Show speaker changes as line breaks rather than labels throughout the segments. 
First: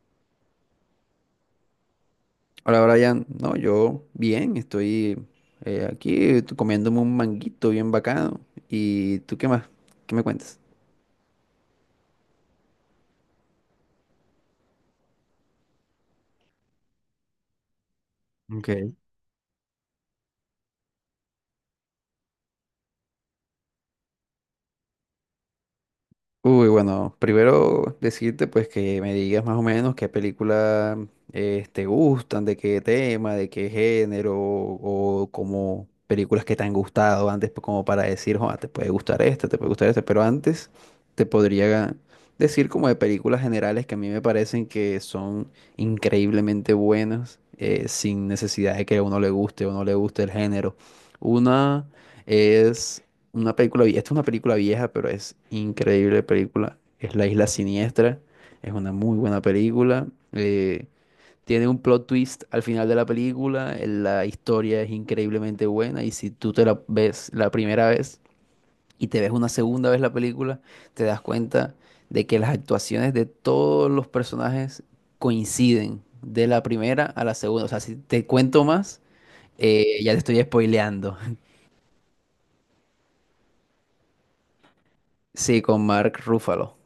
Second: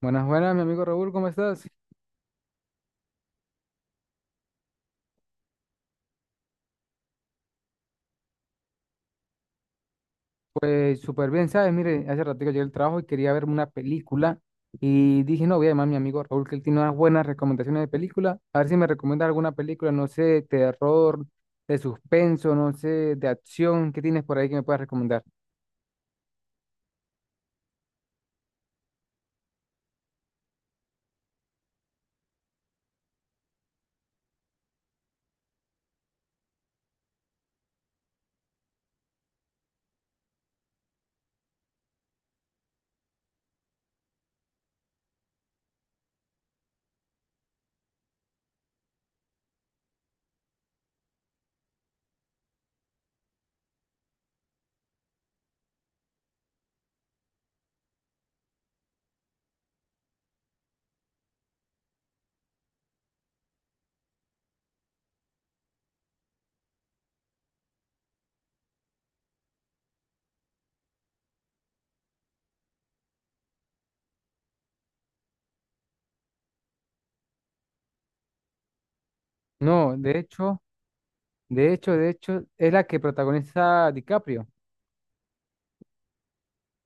Buenas, buenas, mi amigo Raúl, ¿cómo estás?
Hola Brian, no, yo bien, estoy comiéndome un manguito bien bacano. ¿Y tú qué más? ¿Qué me cuentas?
Pues súper bien, ¿sabes? Mire, hace ratito llegué al trabajo y quería verme una película y dije, no, voy a llamar a mi amigo Raúl, que él tiene unas buenas recomendaciones de película, a ver si me
Ok.
recomienda alguna película, no sé, terror, de suspenso, no sé, de acción, ¿qué tienes por ahí que me puedas recomendar?
Uy, bueno, primero decirte pues que me digas más o menos qué películas te gustan, de qué tema, de qué género o como películas que te han gustado antes pues, como para decir, "Joa, te puede gustar esta, te puede gustar esta, pero antes te podría decir como de películas generales que a mí me parecen que son increíblemente buenas sin necesidad de que a uno le guste o no le guste el género. Una es una película, esta es una película vieja, pero es increíble película. Es La Isla Siniestra. Es una muy buena película. eh, Tiene un plot twist al final de la película. La historia es increíblemente buena. Y si tú te la ves la primera vez y te ves una segunda vez la película, te das cuenta de que las actuaciones de todos los personajes coinciden de la primera a la segunda. O sea, si te cuento más,
No,
ya te
de
estoy
hecho,
spoileando.
de hecho, es la que protagoniza DiCaprio.
Sí, con Mark Ruffalo,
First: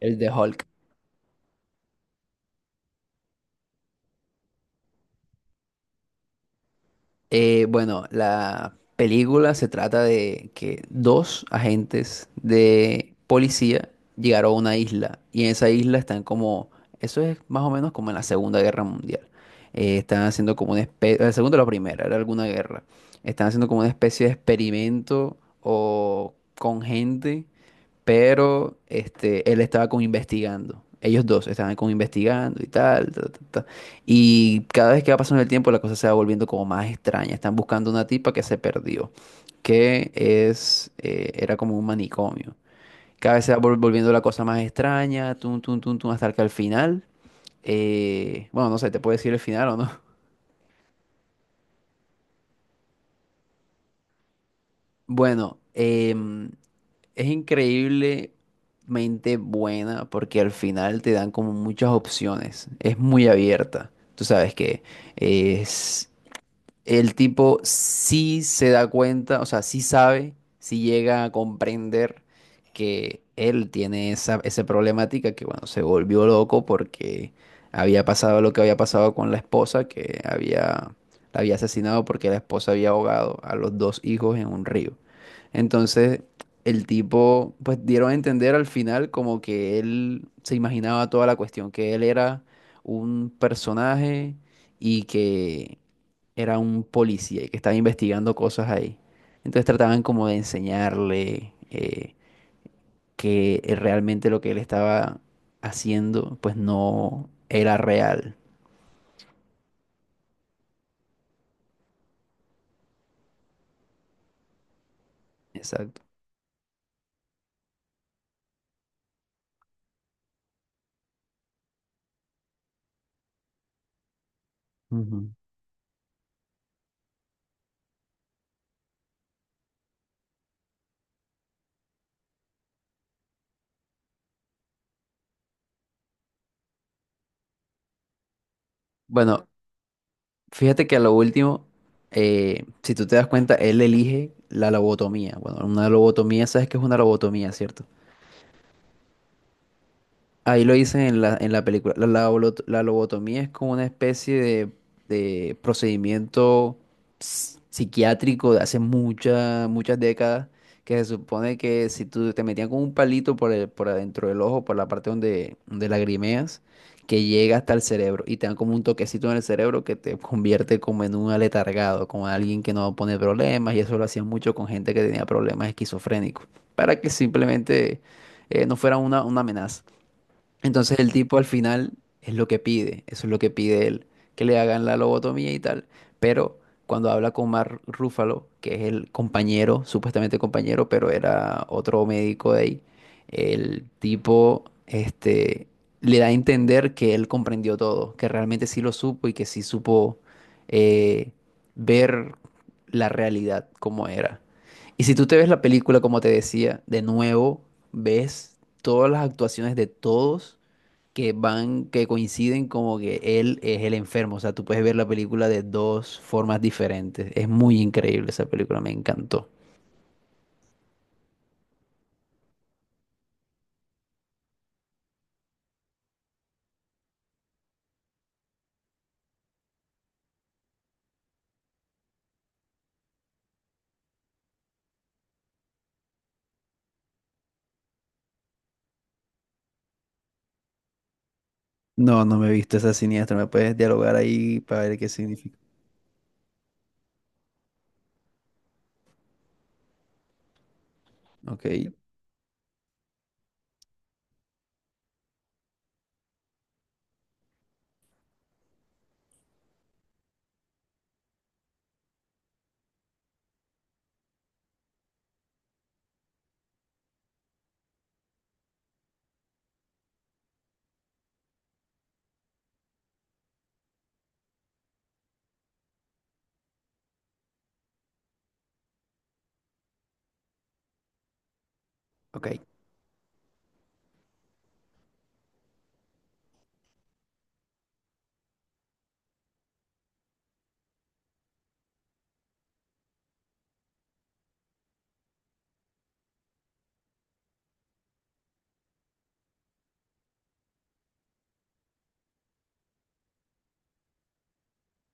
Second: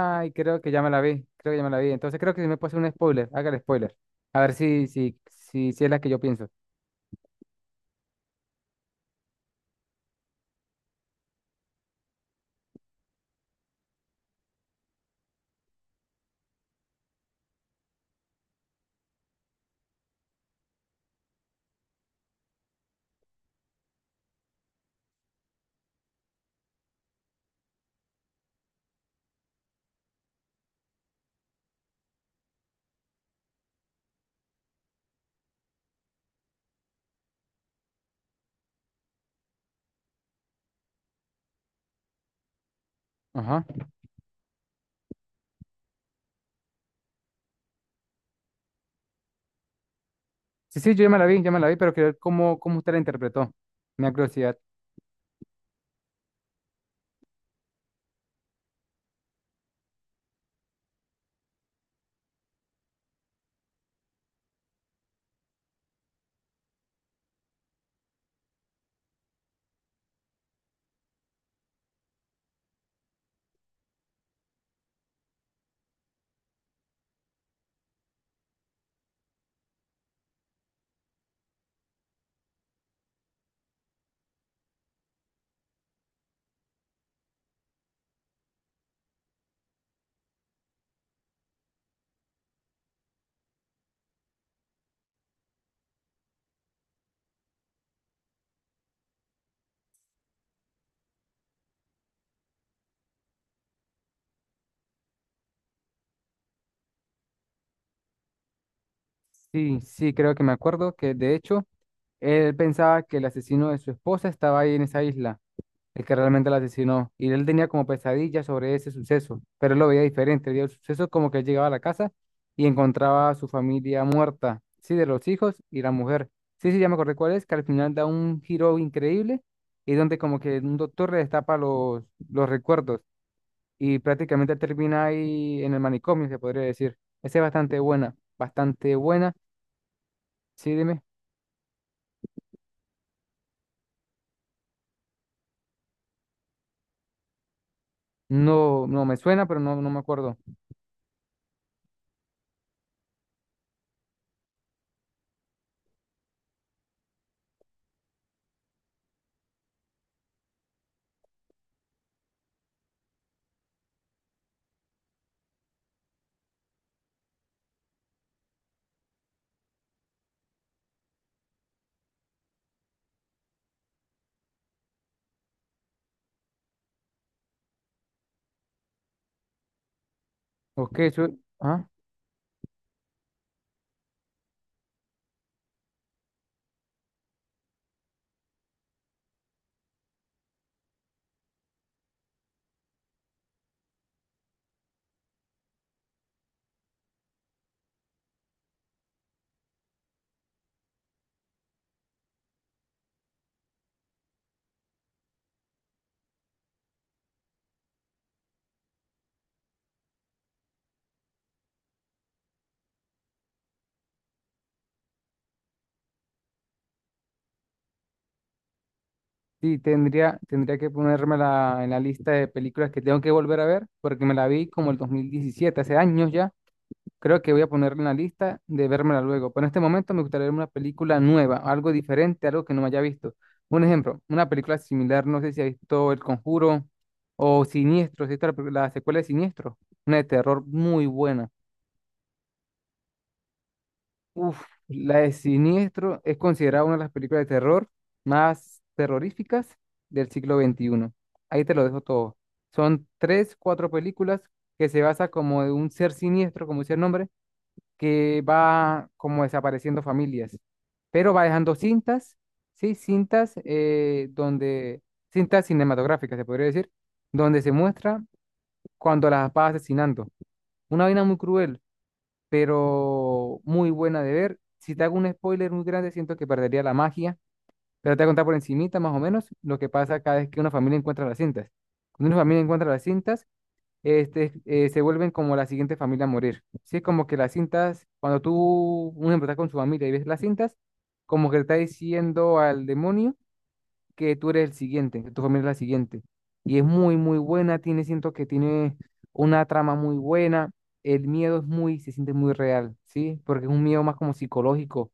el de Hulk.
creo que ya me la vi, entonces creo que si me puede hacer un spoiler, haga el spoiler, a ver si es la que yo pienso.
Bueno, la película se trata de que dos agentes de policía llegaron a una isla y en esa isla están como, eso es más o menos como en la Segunda Guerra Mundial. Están haciendo como una especie, la segunda o la primera, era alguna guerra. Están haciendo como una especie de experimento o con gente pero este, él estaba como investigando. Ellos dos estaban como investigando y tal, ta, ta, ta. Y cada vez que va pasando el tiempo, la cosa se va volviendo como más extraña. Están buscando una tipa que se perdió, era como un manicomio. Cada vez se va
Ajá.
volviendo la cosa más extraña, tum, tum, tum, tum, hasta que al final, bueno, no sé, te puedo decir el final o no.
Sí, sí, yo ya me la vi, ya me la vi, pero quiero ver cómo usted la interpretó. Me da curiosidad.
Bueno, es increíblemente buena porque al final te dan como muchas opciones. Es muy abierta. Tú sabes que es el tipo sí se da cuenta, o sea, sí sabe, sí llega a comprender que él tiene esa problemática, que bueno, se volvió loco porque había pasado lo que había pasado con la esposa, que había, la había asesinado porque la esposa había ahogado a los dos hijos en un río. Entonces, el tipo, pues dieron a entender al final como que él se imaginaba toda la cuestión, que él era un personaje y que era un policía y que estaba investigando cosas ahí. Entonces trataban como de enseñarle que realmente lo que él estaba haciendo pues no era real.
Sí, sí, creo que me acuerdo que de hecho él pensaba que el asesino de su esposa estaba ahí en esa isla,
Exacto.
el que realmente la asesinó. Y él tenía como pesadillas sobre ese suceso, pero él lo veía diferente. Él veía el suceso como que él llegaba a la casa y encontraba a su familia muerta, sí, de los
Ujú.
hijos y la mujer. Sí, sí, ya me acordé cuál es, que al final da un giro increíble y donde como que un doctor le destapa los recuerdos y prácticamente termina ahí en el manicomio, se podría decir. Esa es bastante buena, bastante buena.
Bueno,
Sí,
fíjate que a
dime.
lo último, si tú te das cuenta, él elige la lobotomía. Bueno, una lobotomía, sabes que es una lobotomía, ¿cierto?
No, no me suena, pero no, no me acuerdo.
Ahí lo dicen en en la película. La lobotomía es como una especie de procedimiento psiquiátrico de hace muchas, muchas décadas, que se supone que si tú te metían con un palito por el, por adentro del ojo, por la parte donde, donde lagrimeas, que llega hasta el cerebro y te dan como un toquecito en el cerebro que te convierte como en un aletargado, como alguien que no pone problemas, y eso lo hacían mucho con gente que tenía problemas esquizofrénicos, para que simplemente no fuera una amenaza. Entonces
Ok,
el tipo al final es lo que pide, eso es lo que pide él, que le hagan la lobotomía y tal. Pero cuando habla con Mark Ruffalo, que es el compañero, supuestamente compañero, pero era otro médico de ahí, el tipo este, le da a entender que él comprendió todo, que realmente sí lo supo y que sí supo eh, ver la realidad como era. Y si tú te ves la película, como te decía, de nuevo, ves todas las actuaciones de todos que van, que coinciden como que él es el enfermo. O sea, tú puedes ver la película de dos formas diferentes. Es muy increíble esa película, me encantó.
sí, tendría que ponerme en la lista de películas que tengo que volver a ver, porque me la vi como el 2017, hace años ya. Creo que voy a ponerla en la lista de vérmela luego. Pero en este momento me gustaría ver una película nueva, algo diferente, algo que no me haya visto. Un ejemplo, una película similar, no sé si ha visto El Conjuro o Siniestro, si has la, pe- la secuela de Siniestro, una de terror muy buena.
No, no me he visto esa siniestra. ¿Me puedes dialogar ahí
Uf,
para ver qué
la de
significa?
Siniestro es considerada una de las películas de terror más terroríficas del siglo XXI. Ahí
Ok,
te lo dejo todo. Son tres, cuatro películas que se basa como de un ser siniestro, como dice el nombre, que va como desapareciendo familias, pero va dejando cintas, sí, cintas donde, cintas cinematográficas, se podría decir, donde se muestra cuando las va asesinando. Una vaina muy cruel, pero muy buena de ver. Si te hago un spoiler muy grande, siento que perdería la magia, pero te voy a contar por encimita más o menos lo que pasa cada vez que una familia encuentra las cintas. Cuando una
ok.
familia encuentra las cintas, se vuelven como la siguiente familia a morir. Sí, es como que las cintas, cuando tú, un ejemplo, estás con su familia y ves las cintas, como que le está diciendo al demonio que tú eres el siguiente, que tu familia es la siguiente. Y es muy buena, tiene, siento que tiene una trama muy buena, el miedo es muy, se siente muy real, ¿sí? Porque es un miedo más como psicológico,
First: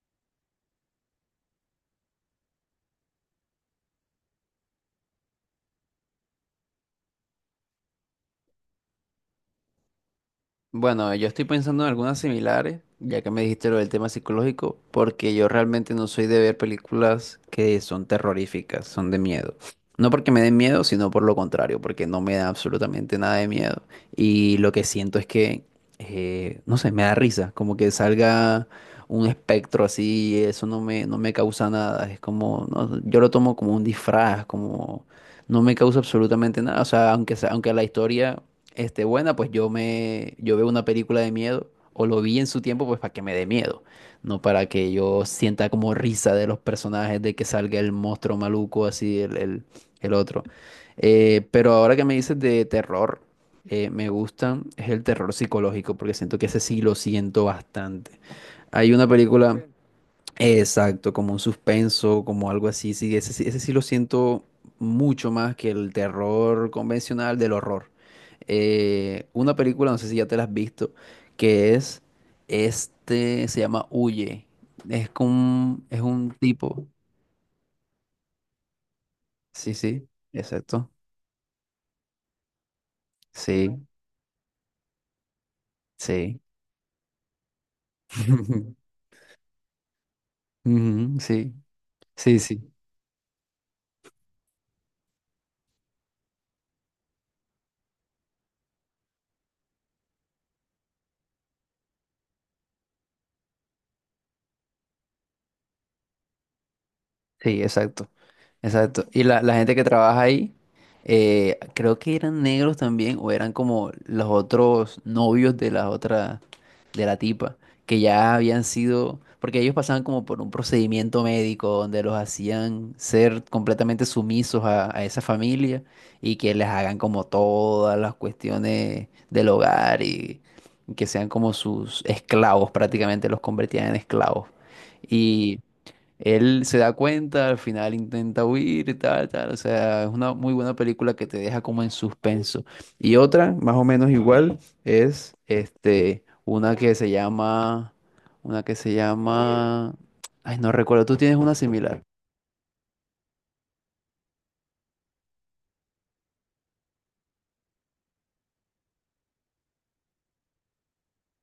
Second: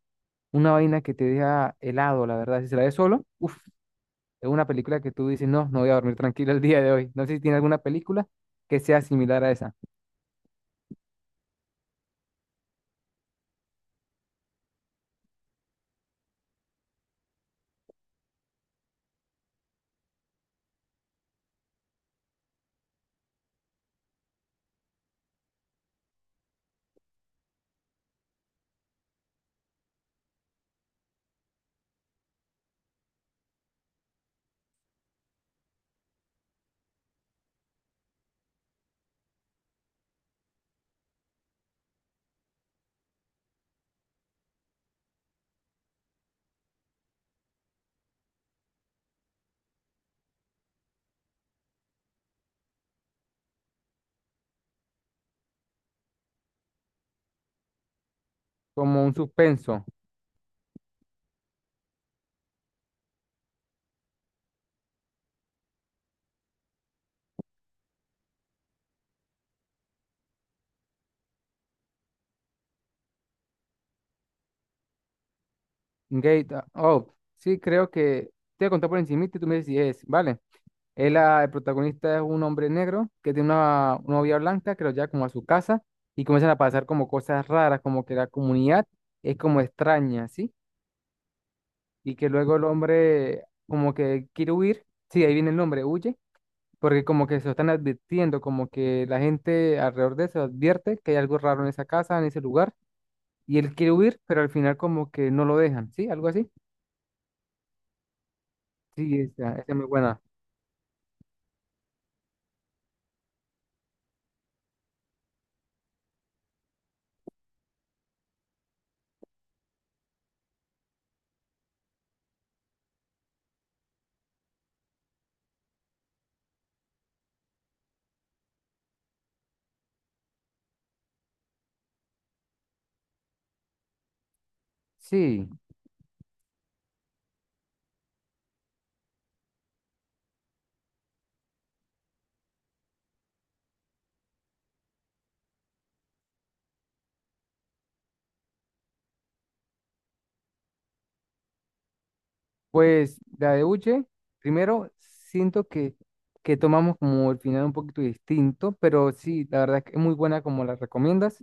una vaina que te deja helado, la verdad. Si se la ves solo, uff, es una película que tú dices, no, no voy a dormir tranquilo el día de hoy. No sé si tiene alguna película que sea similar a esa.
Bueno, yo estoy pensando en algunas similares, ya que me dijiste lo del tema psicológico, porque yo realmente no soy de ver películas que son terroríficas, son de miedo. No porque me den miedo, sino por lo contrario, porque no me da absolutamente nada de miedo. Y lo que siento es que, no sé, me da risa, como que salga un espectro así, eso no me causa nada. Es como, no, yo lo tomo como un disfraz, como no me causa absolutamente nada. O sea, aunque la historia este, buena, pues yo veo una película de miedo, o lo vi en su tiempo, pues para que me dé miedo, no para que yo sienta como risa de los personajes, de que salga el monstruo maluco, así, el otro. Pero ahora que me dices de terror, me gustan, es el terror psicológico, porque siento que ese sí lo siento bastante. Hay
Como
una
un
película.
suspenso.
Exacto, como un suspenso, como algo así. Sí, ese, ese sí lo siento mucho más que el terror convencional del horror. Una película, no sé si ya te la has visto, que es este, se llama Huye. Es con, es un
Gate
tipo.
Up. Sí, creo que te voy a contar por encima y tú me dices
Sí,
si es,
sí,
¿vale?
exacto.
Él, ah, el protagonista es un hombre negro que tiene
Sí,
una novia blanca que lo lleva como a su casa y
sí.
comienzan a pasar como cosas raras, como que la comunidad es como extraña, ¿sí?
Ujú, sí,
Y que
sí,
luego el
sí.
hombre como que quiere huir, sí, ahí viene el nombre, huye, porque como que se lo están advirtiendo, como que la gente alrededor de eso advierte que hay algo raro en esa casa, en ese lugar, y él quiere huir, pero al final como que no lo dejan, ¿sí? Algo así.
Sí, exacto, exacto.
Sí,
Y
esa,
la
esa
gente
es
que
muy
trabaja
buena.
ahí, creo que eran negros también, o eran como los otros novios de la otra, de la tipa, que ya habían sido, porque ellos pasaban como por un procedimiento médico donde los hacían ser completamente sumisos a esa familia y que les hagan como todas las cuestiones del hogar y que sean como sus esclavos, prácticamente los convertían en esclavos.
Sí,
Y él se da cuenta, al final intenta huir y tal, tal. O sea, es una muy buena película que te deja como en suspenso. Y otra, más o menos igual, es este, una que se llama, ay, no recuerdo, tú tienes una similar.
pues la de Uche, primero siento que tomamos como el final un poquito distinto, pero sí, la verdad es que es muy buena como la recomiendas.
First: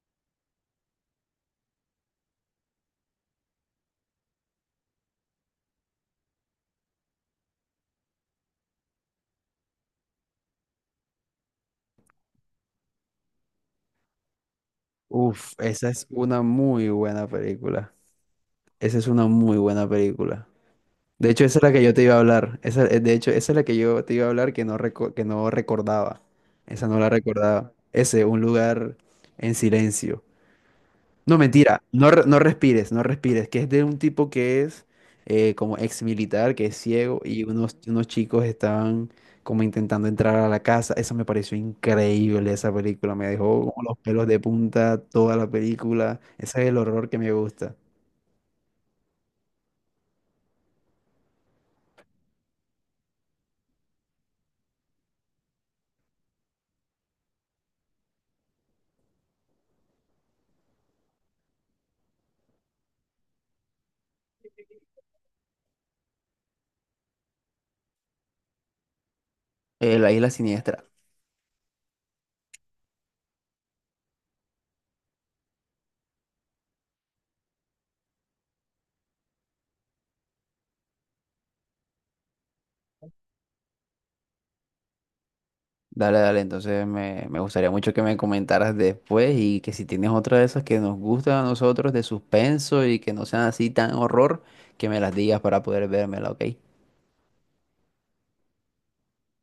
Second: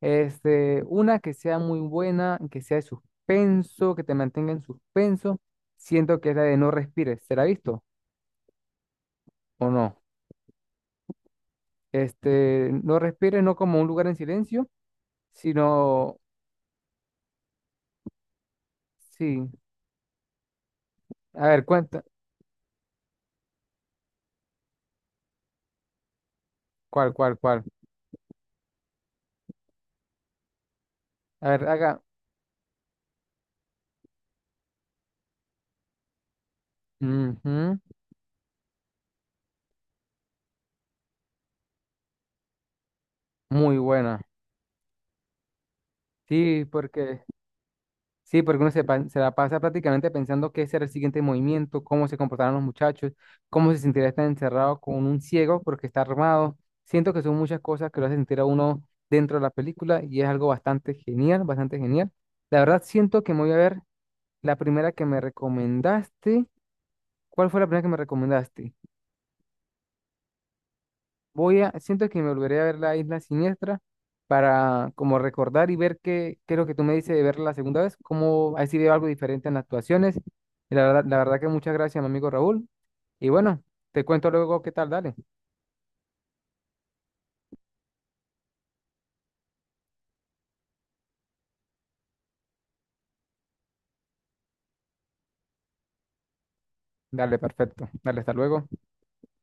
Este, una que sea muy buena, que sea de suspenso, que te mantenga en suspenso. Siento que es la de No Respires, ¿será visto o no? Este, No Respires, no como Un Lugar en Silencio,
Uf, esa es
sino,
una muy buena película. Esa es una
sí,
muy buena película. De hecho,
a
esa es
ver,
la que yo te
cuenta,
iba a hablar. De hecho, esa es la que yo te iba a hablar que no, que no recordaba. Esa no la
¿cuál, cuál, cuál?
recordaba. Ese, un lugar en silencio. No,
A ver,
mentira.
haga,
No, no respires, no respires. Que es de un tipo que es como ex militar, que es ciego, y
ujú,
unos chicos estaban como intentando entrar a la casa. Esa me pareció increíble, esa película. Me dejó
muy
como los
buena.
pelos de punta toda la película. Ese
Sí,
es el horror que me gusta.
sí, porque se la pasa prácticamente pensando qué será el siguiente movimiento, cómo se comportarán los muchachos, cómo se sentirá estar encerrado con un ciego porque está armado. Siento que son muchas cosas que lo hacen sentir a uno dentro de la película y es algo bastante genial, bastante genial. La verdad, siento que me voy a ver la primera que me recomendaste. ¿Cuál fue la primera que me recomendaste?
La isla siniestra.
Voy a, siento que me volveré a ver la Isla Siniestra para como recordar y ver qué es lo que tú me dices de verla la segunda vez, cómo ha sido algo diferente en las actuaciones. Y la verdad que muchas gracias, mi amigo Raúl. Y bueno, te cuento luego qué tal, dale.
Dale, dale, entonces me gustaría mucho que me comentaras después y que si tienes otra de esas que nos gustan a nosotros de suspenso y que no sean así tan horror, que me las digas para poder vérmela, ¿ok?
Dale, perfecto. Dale, hasta luego.